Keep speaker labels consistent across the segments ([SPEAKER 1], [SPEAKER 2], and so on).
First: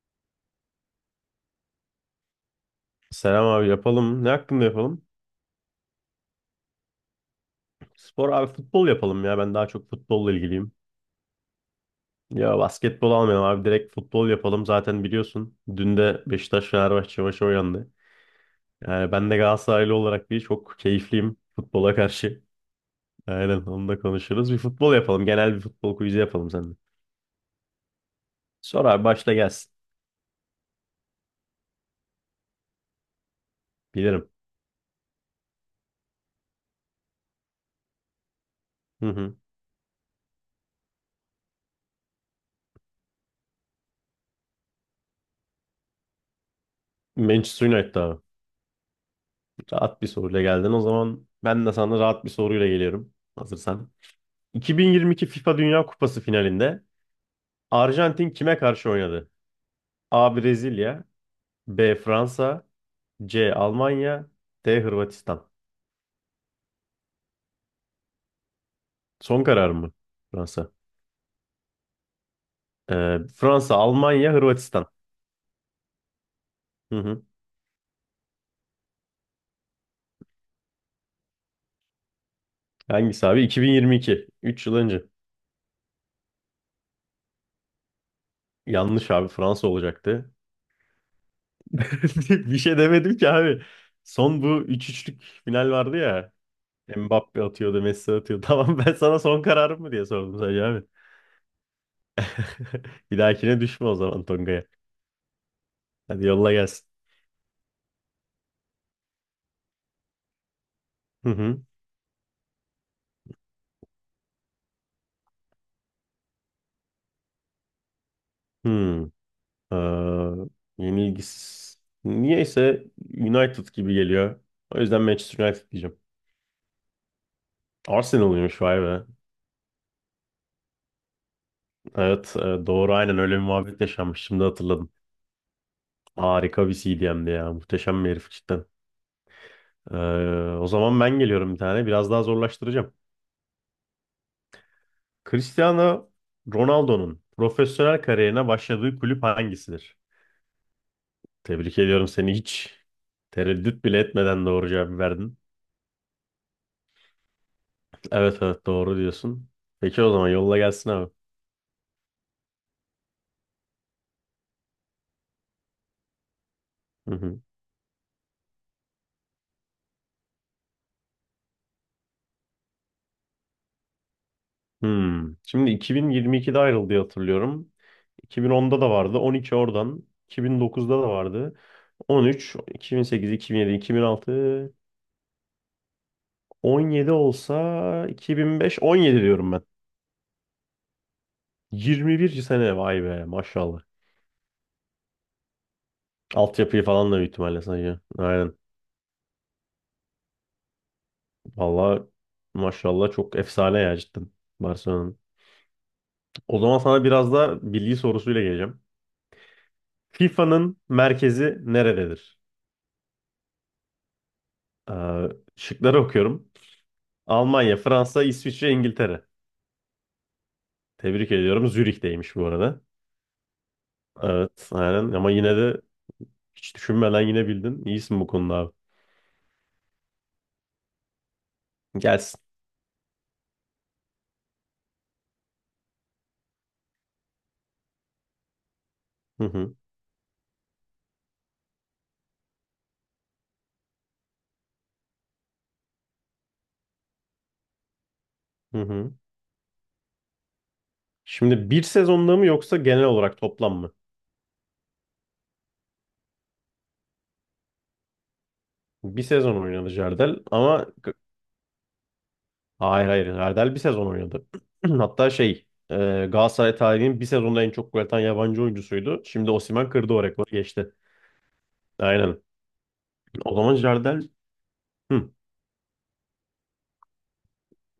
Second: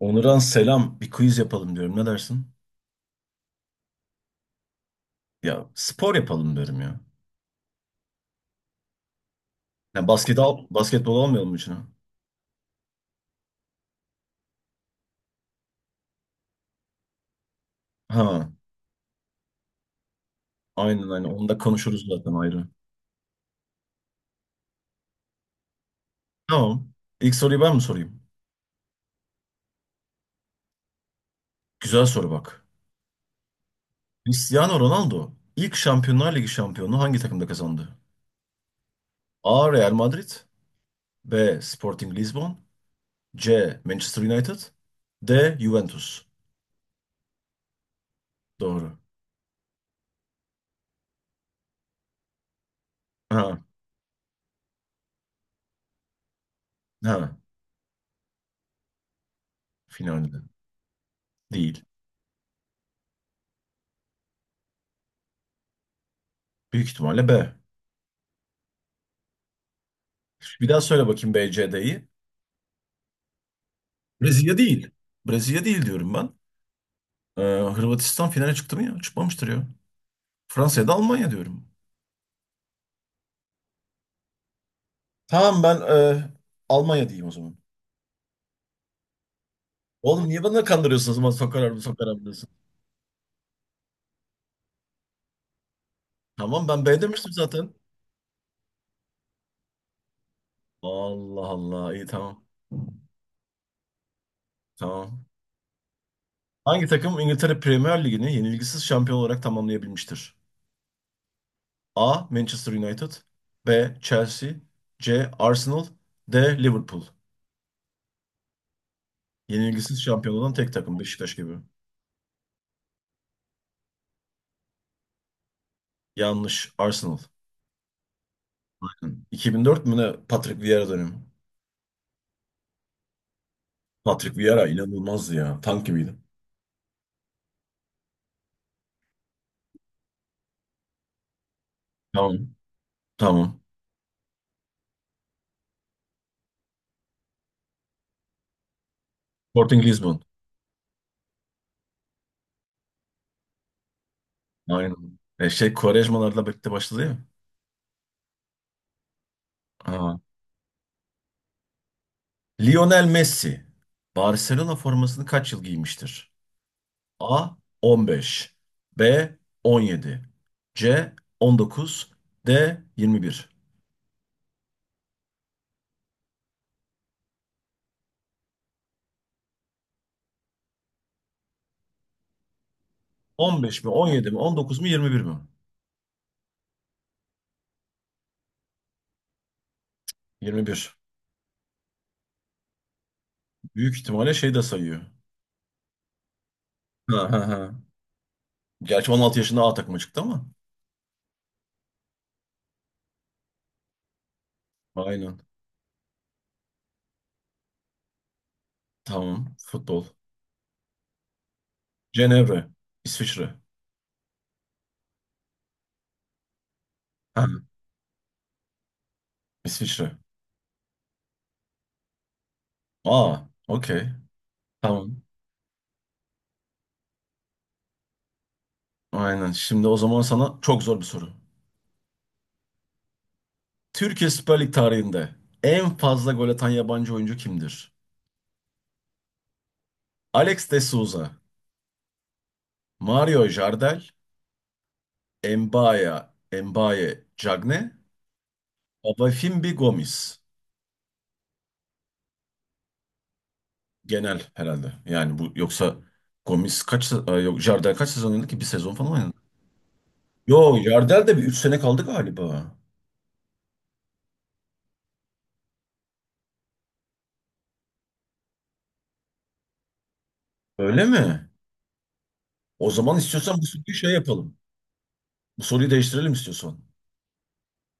[SPEAKER 1] Onuran selam. Bir quiz yapalım diyorum. Ne dersin?
[SPEAKER 2] Selam abi yapalım. Ne hakkında yapalım?
[SPEAKER 1] Ya spor yapalım diyorum ya.
[SPEAKER 2] Spor abi futbol yapalım ya. Ben daha çok
[SPEAKER 1] Ya
[SPEAKER 2] futbolla ilgiliyim.
[SPEAKER 1] basketbol almayalım mı içine?
[SPEAKER 2] Ya basketbol almayalım abi. Direkt futbol yapalım. Zaten biliyorsun. Dün de Beşiktaş Fenerbahçe maçı oynandı.
[SPEAKER 1] Ha,
[SPEAKER 2] Yani ben de Galatasaraylı olarak bir çok
[SPEAKER 1] aynen aynen.
[SPEAKER 2] keyifliyim
[SPEAKER 1] Onu da
[SPEAKER 2] futbola
[SPEAKER 1] konuşuruz zaten
[SPEAKER 2] karşı.
[SPEAKER 1] ayrı.
[SPEAKER 2] Aynen onu da konuşuruz. Bir futbol yapalım. Genel bir futbol quiz'i yapalım seninle.
[SPEAKER 1] Tamam. İlk soruyu ben mi sorayım?
[SPEAKER 2] Sor abi başla gelsin.
[SPEAKER 1] Güzel soru bak.
[SPEAKER 2] Bilirim.
[SPEAKER 1] Cristiano Ronaldo ilk Şampiyonlar Ligi şampiyonluğu hangi takımda kazandı?
[SPEAKER 2] Hı hı.
[SPEAKER 1] A. Real Madrid, B. Sporting Lisbon, C. Manchester United, D. Juventus.
[SPEAKER 2] Manchester United abi.
[SPEAKER 1] Doğru.
[SPEAKER 2] Rahat bir soruyla geldin. O zaman ben de sana rahat bir soruyla geliyorum.
[SPEAKER 1] Ha,
[SPEAKER 2] Hazırsan. 2022 FIFA Dünya Kupası finalinde
[SPEAKER 1] ha.
[SPEAKER 2] Arjantin kime karşı oynadı? A.
[SPEAKER 1] Finalde.
[SPEAKER 2] Brezilya,
[SPEAKER 1] Değil.
[SPEAKER 2] B. Fransa, C. Almanya, D. Hırvatistan.
[SPEAKER 1] Büyük ihtimalle B.
[SPEAKER 2] Son karar mı?
[SPEAKER 1] Bir
[SPEAKER 2] Fransa.
[SPEAKER 1] daha söyle bakayım B, C, D'yi.
[SPEAKER 2] Fransa, Almanya,
[SPEAKER 1] Brezilya
[SPEAKER 2] Hırvatistan.
[SPEAKER 1] değil. Brezilya değil diyorum ben.
[SPEAKER 2] Hı hı.
[SPEAKER 1] Ee, Hırvatistan finale çıktı mı ya? Çıkmamıştır ya. Fransa ya da Almanya diyorum.
[SPEAKER 2] Hangisi abi? 2022. Üç yıl önce.
[SPEAKER 1] Tamam ben e, Almanya diyeyim o zaman.
[SPEAKER 2] Yanlış abi Fransa
[SPEAKER 1] Oğlum
[SPEAKER 2] olacaktı.
[SPEAKER 1] niye bana kandırıyorsunuz? Ama sokar abi sokar abi diyorsun.
[SPEAKER 2] Bir şey demedim ki abi. Son bu üç üçlük final vardı ya.
[SPEAKER 1] Tamam ben B demiştim
[SPEAKER 2] Mbappe
[SPEAKER 1] zaten.
[SPEAKER 2] atıyordu, Messi atıyordu. Tamam ben sana son kararım mı diye sordum sadece abi.
[SPEAKER 1] Allah Allah iyi tamam.
[SPEAKER 2] Bir dahakine düşme o zaman Tonga'ya.
[SPEAKER 1] Tamam.
[SPEAKER 2] Hadi yolla
[SPEAKER 1] Hangi
[SPEAKER 2] gelsin.
[SPEAKER 1] takım İngiltere Premier Ligi'ni yenilgisiz şampiyon olarak tamamlayabilmiştir?
[SPEAKER 2] Hı hı.
[SPEAKER 1] A. Manchester United, B. Chelsea, C. Arsenal, D. Liverpool.
[SPEAKER 2] Hı. Ee,
[SPEAKER 1] Yenilgisiz şampiyon olan tek takım Beşiktaş gibi.
[SPEAKER 2] yenilgisiz. Niyeyse United gibi geliyor. O yüzden Manchester United diyeceğim.
[SPEAKER 1] Yanlış. Arsenal.
[SPEAKER 2] Arsenal'ıymış vay be.
[SPEAKER 1] Bakın, 2004 mü ne Patrick Vieira dönemi?
[SPEAKER 2] Evet, doğru aynen öyle bir muhabbet yaşanmış.
[SPEAKER 1] Patrick
[SPEAKER 2] Şimdi
[SPEAKER 1] Vieira
[SPEAKER 2] hatırladım.
[SPEAKER 1] inanılmazdı ya. Tank gibiydi.
[SPEAKER 2] Harika bir CDM'di ya. Muhteşem bir herif cidden. Ee, o zaman ben geliyorum bir tane. Biraz daha
[SPEAKER 1] Tamam.
[SPEAKER 2] zorlaştıracağım.
[SPEAKER 1] Tamam.
[SPEAKER 2] Cristiano Ronaldo'nun profesyonel kariyerine başladığı kulüp
[SPEAKER 1] Sporting
[SPEAKER 2] hangisidir?
[SPEAKER 1] Lisbon.
[SPEAKER 2] Tebrik ediyorum seni, hiç tereddüt bile etmeden doğru
[SPEAKER 1] Aynen.
[SPEAKER 2] cevabı verdin.
[SPEAKER 1] Quaresma'larla birlikte başladı ya.
[SPEAKER 2] Evet evet, doğru diyorsun. Peki o
[SPEAKER 1] Aa.
[SPEAKER 2] zaman yolla gelsin abi.
[SPEAKER 1] Lionel Messi. Barcelona formasını kaç yıl giymiştir?
[SPEAKER 2] Hı hı.
[SPEAKER 1] A. 15, B. 17, C. 19, D. 21.
[SPEAKER 2] Hmm. Şimdi 2022'de ayrıldı diye hatırlıyorum. 2010'da da vardı. 12 oradan. 2009'da da vardı. 13, 2008, 2007,
[SPEAKER 1] 15 mi 17 mi
[SPEAKER 2] 2006,
[SPEAKER 1] 19 mu 21 mi?
[SPEAKER 2] 17 olsa 2005, 17 diyorum ben.
[SPEAKER 1] 21.
[SPEAKER 2] 21 sene vay be maşallah.
[SPEAKER 1] Büyük ihtimalle şey de sayıyor.
[SPEAKER 2] Altyapıyı falan da
[SPEAKER 1] Ha,
[SPEAKER 2] büyük
[SPEAKER 1] ha,
[SPEAKER 2] ihtimalle
[SPEAKER 1] ha.
[SPEAKER 2] sayıyor. Aynen.
[SPEAKER 1] Gerçi 16 yaşında A takıma çıktı ama.
[SPEAKER 2] Valla maşallah çok efsane ya cidden Barcelona'nın.
[SPEAKER 1] Aynen.
[SPEAKER 2] O zaman sana biraz da bilgi sorusuyla geleceğim.
[SPEAKER 1] Tamam. Futbol.
[SPEAKER 2] FIFA'nın merkezi nerededir?
[SPEAKER 1] Cenevre. İsviçre.
[SPEAKER 2] Ee, şıkları okuyorum.
[SPEAKER 1] Ha,
[SPEAKER 2] Almanya, Fransa, İsviçre, İngiltere.
[SPEAKER 1] İsviçre.
[SPEAKER 2] Tebrik ediyorum. Zürih'teymiş bu arada.
[SPEAKER 1] Aa, okey.
[SPEAKER 2] Evet, aynen.
[SPEAKER 1] Tamam.
[SPEAKER 2] Ama yine de hiç düşünmeden yine bildin. İyisin bu konuda abi.
[SPEAKER 1] Aynen. Şimdi o zaman sana çok zor bir soru.
[SPEAKER 2] Gelsin.
[SPEAKER 1] Türkiye Süper Lig tarihinde en fazla gol atan yabancı oyuncu kimdir?
[SPEAKER 2] Hı hı,
[SPEAKER 1] Alex de Souza, Mario Jardel, Mbaya, Mbaye Diagne,
[SPEAKER 2] hı hı.
[SPEAKER 1] Obafimbi Gomis.
[SPEAKER 2] Şimdi bir sezonda mı yoksa genel olarak toplam mı?
[SPEAKER 1] Genel herhalde. Yani bu yoksa Gomis kaç yok Jardel kaç sezon oynadı ki? Bir sezon falan
[SPEAKER 2] Bir
[SPEAKER 1] oynadı.
[SPEAKER 2] sezon oynadı Jardel
[SPEAKER 1] Yo
[SPEAKER 2] ama
[SPEAKER 1] Jardel de bir 3 sene kaldı galiba.
[SPEAKER 2] hayır hayır, Jardel bir sezon oynadı. Hatta Galatasaray tarihinin bir sezonda en çok gol atan yabancı oyuncusuydu. Şimdi Osimhen kırdı o rekoru geçti.
[SPEAKER 1] Öyle mi?
[SPEAKER 2] Aynen.
[SPEAKER 1] O zaman
[SPEAKER 2] O
[SPEAKER 1] istiyorsan bu
[SPEAKER 2] zaman
[SPEAKER 1] soruyu şey
[SPEAKER 2] Jardel.
[SPEAKER 1] yapalım.
[SPEAKER 2] Hı.
[SPEAKER 1] Bu soruyu değiştirelim istiyorsan.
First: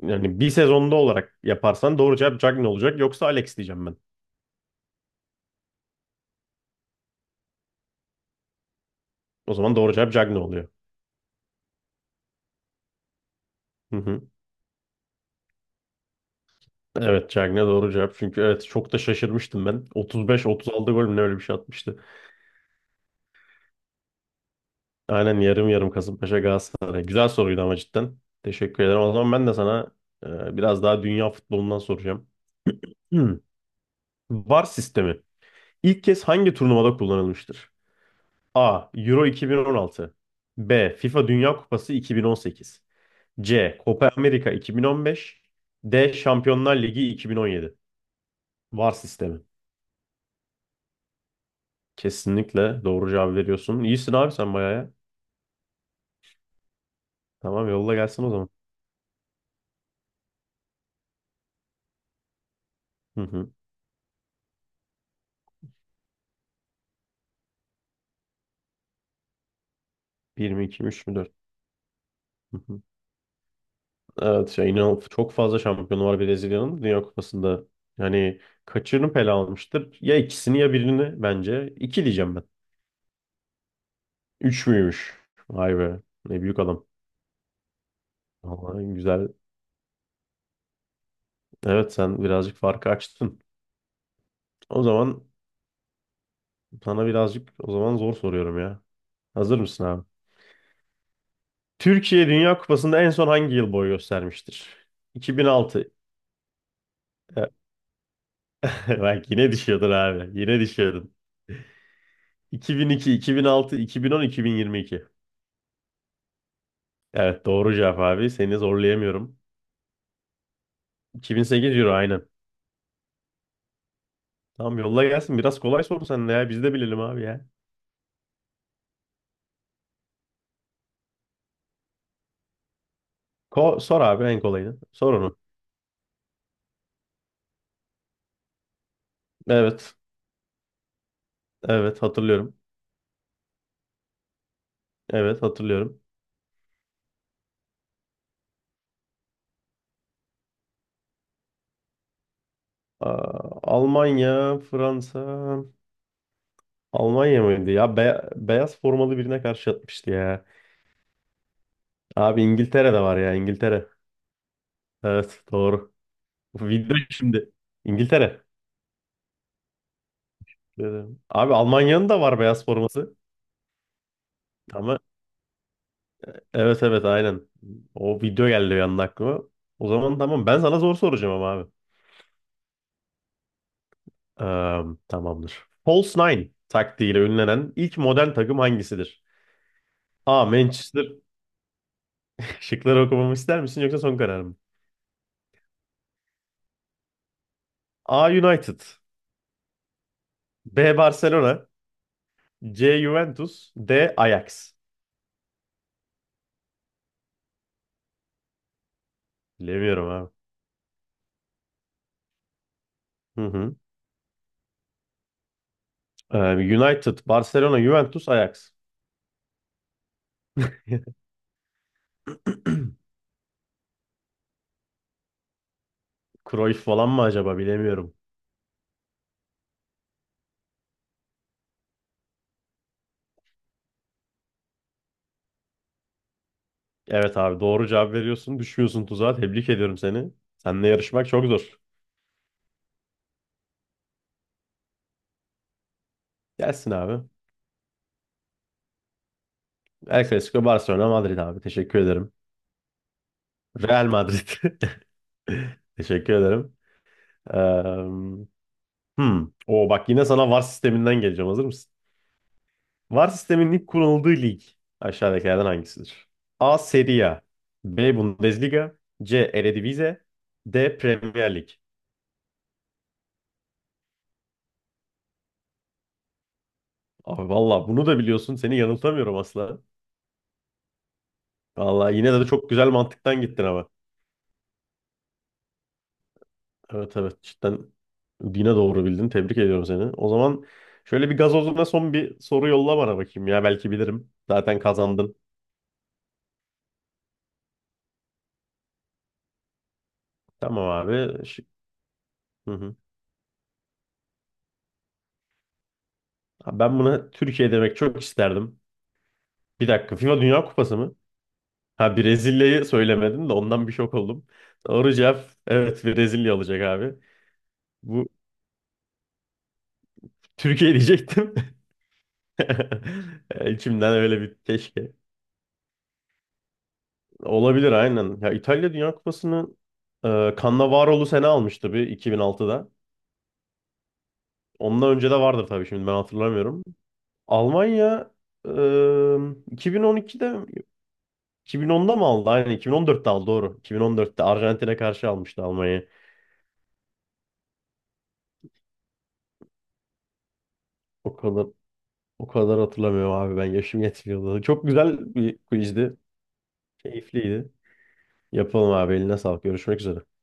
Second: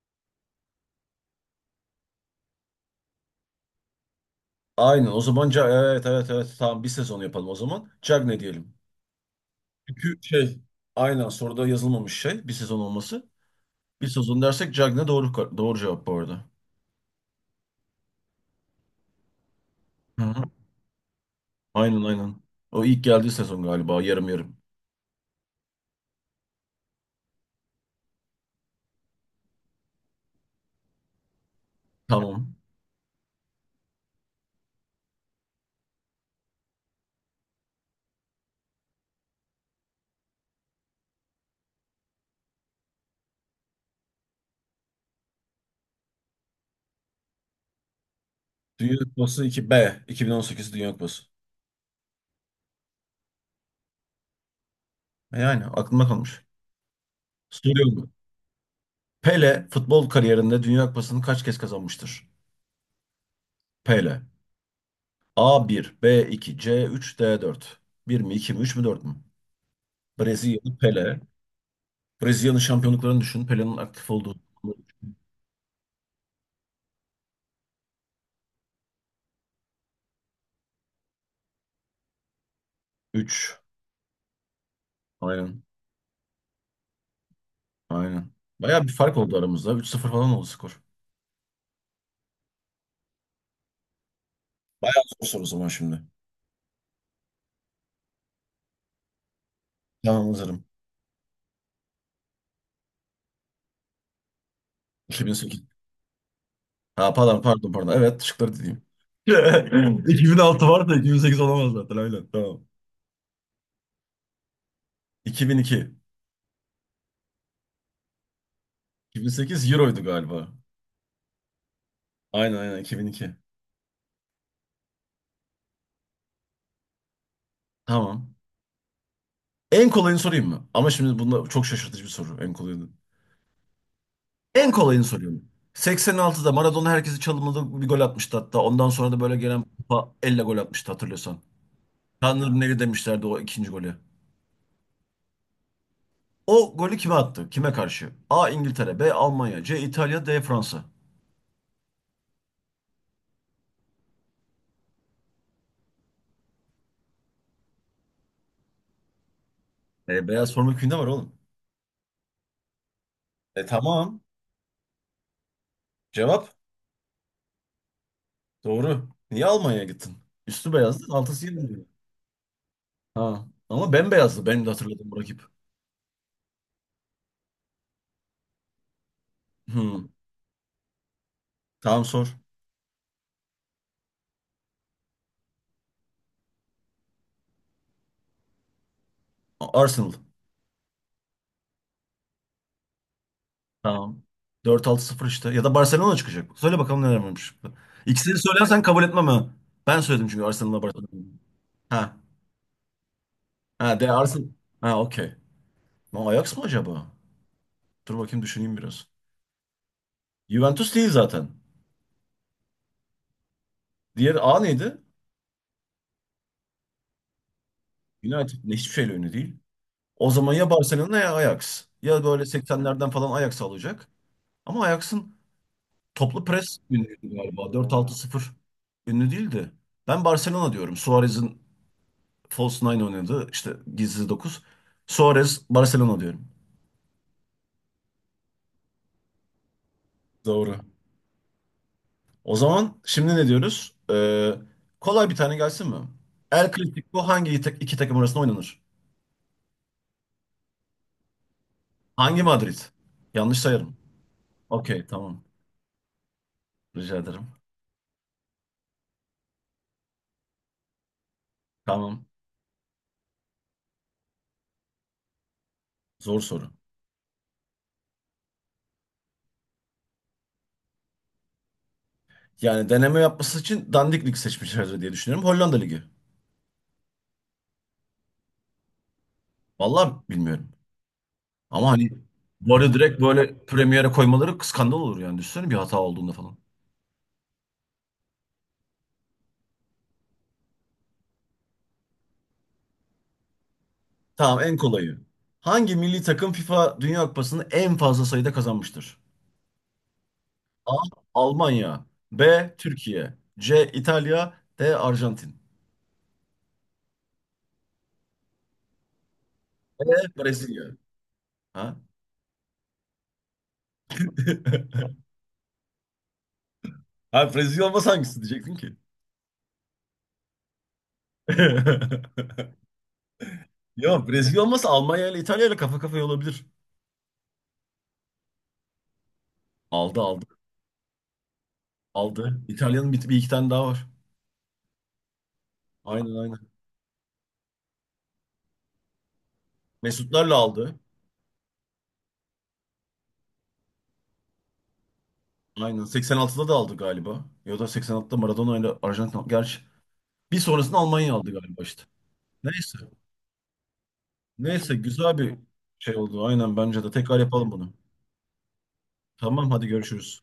[SPEAKER 2] Yani bir sezonda olarak yaparsan doğru cevap Cagney olacak. Yoksa Alex diyeceğim ben.
[SPEAKER 1] Aynen o zaman evet evet evet tamam bir sezon yapalım o zaman. Cagne diyelim.
[SPEAKER 2] O zaman doğru cevap
[SPEAKER 1] Çünkü
[SPEAKER 2] Cagney
[SPEAKER 1] şey
[SPEAKER 2] oluyor.
[SPEAKER 1] aynen soruda yazılmamış şey bir sezon olması.
[SPEAKER 2] Hı
[SPEAKER 1] Bir
[SPEAKER 2] hı.
[SPEAKER 1] sezon dersek Cagne doğru doğru cevap bu arada.
[SPEAKER 2] Evet Cagney doğru cevap. Çünkü evet çok da şaşırmıştım ben.
[SPEAKER 1] Hı hı.
[SPEAKER 2] 35-36 gol mü ne, öyle bir şey atmıştı.
[SPEAKER 1] Aynen aynen. O ilk geldiği sezon galiba yarım yarım.
[SPEAKER 2] Aynen yarım yarım Kasımpaşa Galatasaray. Güzel soruydu ama cidden. Teşekkür ederim. O zaman ben de sana biraz daha dünya futbolundan soracağım.
[SPEAKER 1] Tamam.
[SPEAKER 2] Hmm. VAR sistemi. İlk kez hangi turnuvada kullanılmıştır? A. Euro 2016, B. FIFA Dünya Kupası 2018, C. Copa America 2015, D. Şampiyonlar Ligi 2017. VAR
[SPEAKER 1] Dünya
[SPEAKER 2] sistemi.
[SPEAKER 1] Kupası iki b 2018 Dünya Kupası.
[SPEAKER 2] Kesinlikle doğru cevap veriyorsun. İyisin abi sen bayağı ya.
[SPEAKER 1] Yani aklımda kalmış.
[SPEAKER 2] Tamam yolla
[SPEAKER 1] Soruyorum.
[SPEAKER 2] gelsin o zaman.
[SPEAKER 1] Pele futbol kariyerinde Dünya Kupası'nı kaç kez kazanmıştır?
[SPEAKER 2] Hı hı.
[SPEAKER 1] Pele. A bir, B iki, C üç, D dört. Bir mi, 2 mi, 3 mü, 4 mü?
[SPEAKER 2] 1 mi
[SPEAKER 1] Brezilyalı
[SPEAKER 2] 2 mi 3 mü
[SPEAKER 1] Pele.
[SPEAKER 2] 4?
[SPEAKER 1] Brezilya'nın
[SPEAKER 2] Hı hı.
[SPEAKER 1] şampiyonluklarını düşün. Pele'nin aktif olduğu
[SPEAKER 2] Evet şey, inan çok fazla şampiyonu var Brezilya'nın Dünya Kupası'nda. Yani kaçını pele almıştır? Ya ikisini ya birini bence. İki diyeceğim ben.
[SPEAKER 1] 3.
[SPEAKER 2] 3 müymüş?
[SPEAKER 1] Aynen.
[SPEAKER 2] Vay be. Ne büyük adam.
[SPEAKER 1] Aynen. Bayağı bir
[SPEAKER 2] Vallahi
[SPEAKER 1] fark
[SPEAKER 2] güzel.
[SPEAKER 1] oldu aramızda. Üç sıfır falan oldu skor.
[SPEAKER 2] Evet sen birazcık farkı açtın. O
[SPEAKER 1] Bayağı
[SPEAKER 2] zaman
[SPEAKER 1] zor soru o zaman şimdi.
[SPEAKER 2] sana birazcık o zaman zor soruyorum ya. Hazır mısın abi?
[SPEAKER 1] Tamam hazırım.
[SPEAKER 2] Türkiye Dünya Kupası'nda en son hangi yıl boy göstermiştir?
[SPEAKER 1] 2008.
[SPEAKER 2] 2006.
[SPEAKER 1] Ha pardon pardon pardon. Evet şıkları dediğim.
[SPEAKER 2] Bak yine düşüyordun abi. Yine
[SPEAKER 1] 2006 var da
[SPEAKER 2] düşüyordun.
[SPEAKER 1] 2008 olamaz zaten aynen. Tamam.
[SPEAKER 2] 2002, 2006, 2010, 2022.
[SPEAKER 1] 2002.
[SPEAKER 2] Evet doğru cevap abi. Seni zorlayamıyorum.
[SPEAKER 1] 2008 Euro'ydu galiba.
[SPEAKER 2] 2008 Euro aynen.
[SPEAKER 1] Aynen aynen 2002.
[SPEAKER 2] Tamam yolla gelsin. Biraz kolay sor sen de ya. Biz de bilelim abi ya.
[SPEAKER 1] Tamam. En kolayını sorayım mı? Ama şimdi bunda çok şaşırtıcı bir soru. En kolayını.
[SPEAKER 2] Sor abi en
[SPEAKER 1] En
[SPEAKER 2] kolayını.
[SPEAKER 1] kolayını
[SPEAKER 2] Sor onu.
[SPEAKER 1] soruyorum. 86'da Maradona herkesi çalımladı bir gol atmıştı hatta. Ondan sonra da böyle gelen
[SPEAKER 2] Evet.
[SPEAKER 1] kupa elle gol atmıştı hatırlıyorsan.
[SPEAKER 2] Evet hatırlıyorum.
[SPEAKER 1] Tanrı'nın eli demişlerdi o ikinci golü.
[SPEAKER 2] Evet hatırlıyorum.
[SPEAKER 1] O golü kime attı? Kime karşı? A. İngiltere, B. Almanya, C. İtalya, D. Fransa.
[SPEAKER 2] Aa, Almanya, Fransa. Almanya mıydı? Ya, beyaz formalı birine karşı atmıştı
[SPEAKER 1] E,
[SPEAKER 2] ya.
[SPEAKER 1] beyaz forma köyünde var oğlum.
[SPEAKER 2] Abi İngiltere'de var ya,
[SPEAKER 1] E
[SPEAKER 2] İngiltere.
[SPEAKER 1] tamam.
[SPEAKER 2] Evet doğru.
[SPEAKER 1] Cevap
[SPEAKER 2] Video şimdi. İngiltere.
[SPEAKER 1] doğru. Niye Almanya'ya gittin? Üstü beyazdı,
[SPEAKER 2] Dedim.
[SPEAKER 1] altısı
[SPEAKER 2] Abi
[SPEAKER 1] yeni.
[SPEAKER 2] Almanya'nın da var beyaz forması.
[SPEAKER 1] Ha. Ama bembeyazdı benim de
[SPEAKER 2] Tamam.
[SPEAKER 1] hatırladığım bu rakip.
[SPEAKER 2] Evet evet aynen. O video geldi bir anda aklıma. O
[SPEAKER 1] Hmm.
[SPEAKER 2] zaman tamam, ben sana zor soracağım ama abi.
[SPEAKER 1] Tamam sor.
[SPEAKER 2] Tamamdır. False Nine taktiğiyle ünlenen ilk modern takım hangisidir?
[SPEAKER 1] Arsenal.
[SPEAKER 2] A. Manchester. Şıkları okumamı ister misin yoksa son
[SPEAKER 1] Tamam.
[SPEAKER 2] karar mı?
[SPEAKER 1] Dört altı sıfır işte. Ya da Barcelona çıkacak. Söyle bakalım neler varmış.
[SPEAKER 2] A.
[SPEAKER 1] İkisini
[SPEAKER 2] United,
[SPEAKER 1] söylersen kabul etmem ha. Ben söyledim çünkü Arsenal'la
[SPEAKER 2] B.
[SPEAKER 1] Barcelona.
[SPEAKER 2] Barcelona,
[SPEAKER 1] Ha.
[SPEAKER 2] C. Juventus,
[SPEAKER 1] Ha de
[SPEAKER 2] D.
[SPEAKER 1] Arsenal.
[SPEAKER 2] Ajax.
[SPEAKER 1] Ha okey. Lan Ajax mı acaba? Dur bakayım düşüneyim biraz.
[SPEAKER 2] Bilemiyorum abi.
[SPEAKER 1] Juventus değil zaten.
[SPEAKER 2] Hı hı.
[SPEAKER 1] Diğer A neydi?
[SPEAKER 2] Ee, United, Barcelona, Juventus,
[SPEAKER 1] United.
[SPEAKER 2] Ajax.
[SPEAKER 1] Ne, hiçbir şeyle ünlü değil. O zaman ya Barcelona ya Ajax. Ya böyle 80'lerden falan Ajax alacak. Ama Ajax'ın toplu pres
[SPEAKER 2] Cruyff falan mı
[SPEAKER 1] ünlüydü
[SPEAKER 2] acaba,
[SPEAKER 1] galiba. Dört altı
[SPEAKER 2] bilemiyorum.
[SPEAKER 1] sıfır ünlü değildi. Ben Barcelona diyorum. Suarez'in False Nine oynadı. İşte Gizli 9. Suarez Barcelona diyorum.
[SPEAKER 2] Evet abi doğru cevap veriyorsun. Düşmüyorsun tuzağa. Tebrik ediyorum seni.
[SPEAKER 1] Doğru.
[SPEAKER 2] Seninle yarışmak çok zor.
[SPEAKER 1] O zaman şimdi ne diyoruz? Kolay bir tane gelsin mi? El
[SPEAKER 2] Gelsin
[SPEAKER 1] Clasico
[SPEAKER 2] abi.
[SPEAKER 1] hangi iki takım arasında oynanır?
[SPEAKER 2] El Clasico Barcelona Madrid abi. Teşekkür ederim.
[SPEAKER 1] Hangi Madrid? Yanlış sayarım.
[SPEAKER 2] Real Madrid.
[SPEAKER 1] Okey tamam.
[SPEAKER 2] Teşekkür ederim.
[SPEAKER 1] Rica ederim.
[SPEAKER 2] Ee, hmm. O bak yine sana VAR sisteminden geleceğim. Hazır mısın?
[SPEAKER 1] Tamam.
[SPEAKER 2] VAR sisteminin ilk kurulduğu lig aşağıdakilerden hangisidir?
[SPEAKER 1] Zor soru.
[SPEAKER 2] A. Serie A, B. Bundesliga, C. Eredivisie, D. Premier Lig.
[SPEAKER 1] Yani deneme yapması için Dandik Lig seçmişler diye düşünüyorum. Hollanda Ligi.
[SPEAKER 2] Abi valla bunu da biliyorsun. Seni yanıltamıyorum asla.
[SPEAKER 1] Vallahi bilmiyorum. Ama hani
[SPEAKER 2] Valla yine de çok
[SPEAKER 1] bu
[SPEAKER 2] güzel
[SPEAKER 1] arada direkt
[SPEAKER 2] mantıktan
[SPEAKER 1] böyle
[SPEAKER 2] gittin ama.
[SPEAKER 1] Premier'e koymaları skandal olur yani. Düşünsene bir hata olduğunda falan.
[SPEAKER 2] Evet evet cidden yine doğru bildin. Tebrik ediyorum seni. O zaman şöyle bir gazozuna son bir soru yolla bana bakayım ya. Belki bilirim.
[SPEAKER 1] Tamam en
[SPEAKER 2] Zaten
[SPEAKER 1] kolayı.
[SPEAKER 2] kazandın.
[SPEAKER 1] Hangi milli takım FIFA Dünya Kupası'nı en fazla sayıda kazanmıştır?
[SPEAKER 2] Tamam
[SPEAKER 1] A.
[SPEAKER 2] abi. Şık-
[SPEAKER 1] Almanya, B.
[SPEAKER 2] Hı hı.
[SPEAKER 1] Türkiye, C. İtalya, D. Arjantin,
[SPEAKER 2] Abi ben buna Türkiye demek çok isterdim. Bir dakika.
[SPEAKER 1] E.
[SPEAKER 2] FIFA Dünya
[SPEAKER 1] Brezilya.
[SPEAKER 2] Kupası mı?
[SPEAKER 1] Ha?
[SPEAKER 2] Ha, Brezilya'yı söylemedin de ondan bir şok oldum. Doğru cevap, evet Brezilya olacak abi.
[SPEAKER 1] Ha Brezilya olmasa
[SPEAKER 2] Bu
[SPEAKER 1] hangisi diyecektin ki?
[SPEAKER 2] Türkiye diyecektim. E, İçimden
[SPEAKER 1] Yok
[SPEAKER 2] öyle bir
[SPEAKER 1] Brezilya olmasa
[SPEAKER 2] keşke.
[SPEAKER 1] Almanya ile İtalya ile kafa kafaya olabilir.
[SPEAKER 2] Olabilir aynen. Ya İtalya Dünya Kupası'nı
[SPEAKER 1] Aldı aldı.
[SPEAKER 2] Cannavaro'lu sene almıştı bir
[SPEAKER 1] Aldı.
[SPEAKER 2] 2006'da.
[SPEAKER 1] İtalya'nın bir iki tane daha var.
[SPEAKER 2] Ondan önce de vardır tabii, şimdi ben
[SPEAKER 1] Aynen aynen.
[SPEAKER 2] hatırlamıyorum. Almanya e,
[SPEAKER 1] Mesutlarla
[SPEAKER 2] 2012'de
[SPEAKER 1] aldı.
[SPEAKER 2] 2010'da mı aldı? Aynen 2014'te aldı doğru. 2014'te Arjantin'e karşı almıştı
[SPEAKER 1] Aynen.
[SPEAKER 2] Almanya'yı.
[SPEAKER 1] 86'da da aldı galiba. Ya da 86'da Maradona ile Arjantin aldı. Gerçi bir sonrasında Almanya
[SPEAKER 2] O
[SPEAKER 1] aldı
[SPEAKER 2] kadar
[SPEAKER 1] galiba işte.
[SPEAKER 2] O kadar
[SPEAKER 1] Neyse.
[SPEAKER 2] hatırlamıyorum abi, ben yaşım yetmiyordu. Çok
[SPEAKER 1] Neyse
[SPEAKER 2] güzel
[SPEAKER 1] güzel
[SPEAKER 2] bir
[SPEAKER 1] bir
[SPEAKER 2] quizdi.
[SPEAKER 1] şey oldu. Aynen bence de. Tekrar yapalım
[SPEAKER 2] Keyifliydi.
[SPEAKER 1] bunu.
[SPEAKER 2] Yapalım abi, eline sağlık.
[SPEAKER 1] Tamam hadi
[SPEAKER 2] Görüşmek üzere.
[SPEAKER 1] görüşürüz.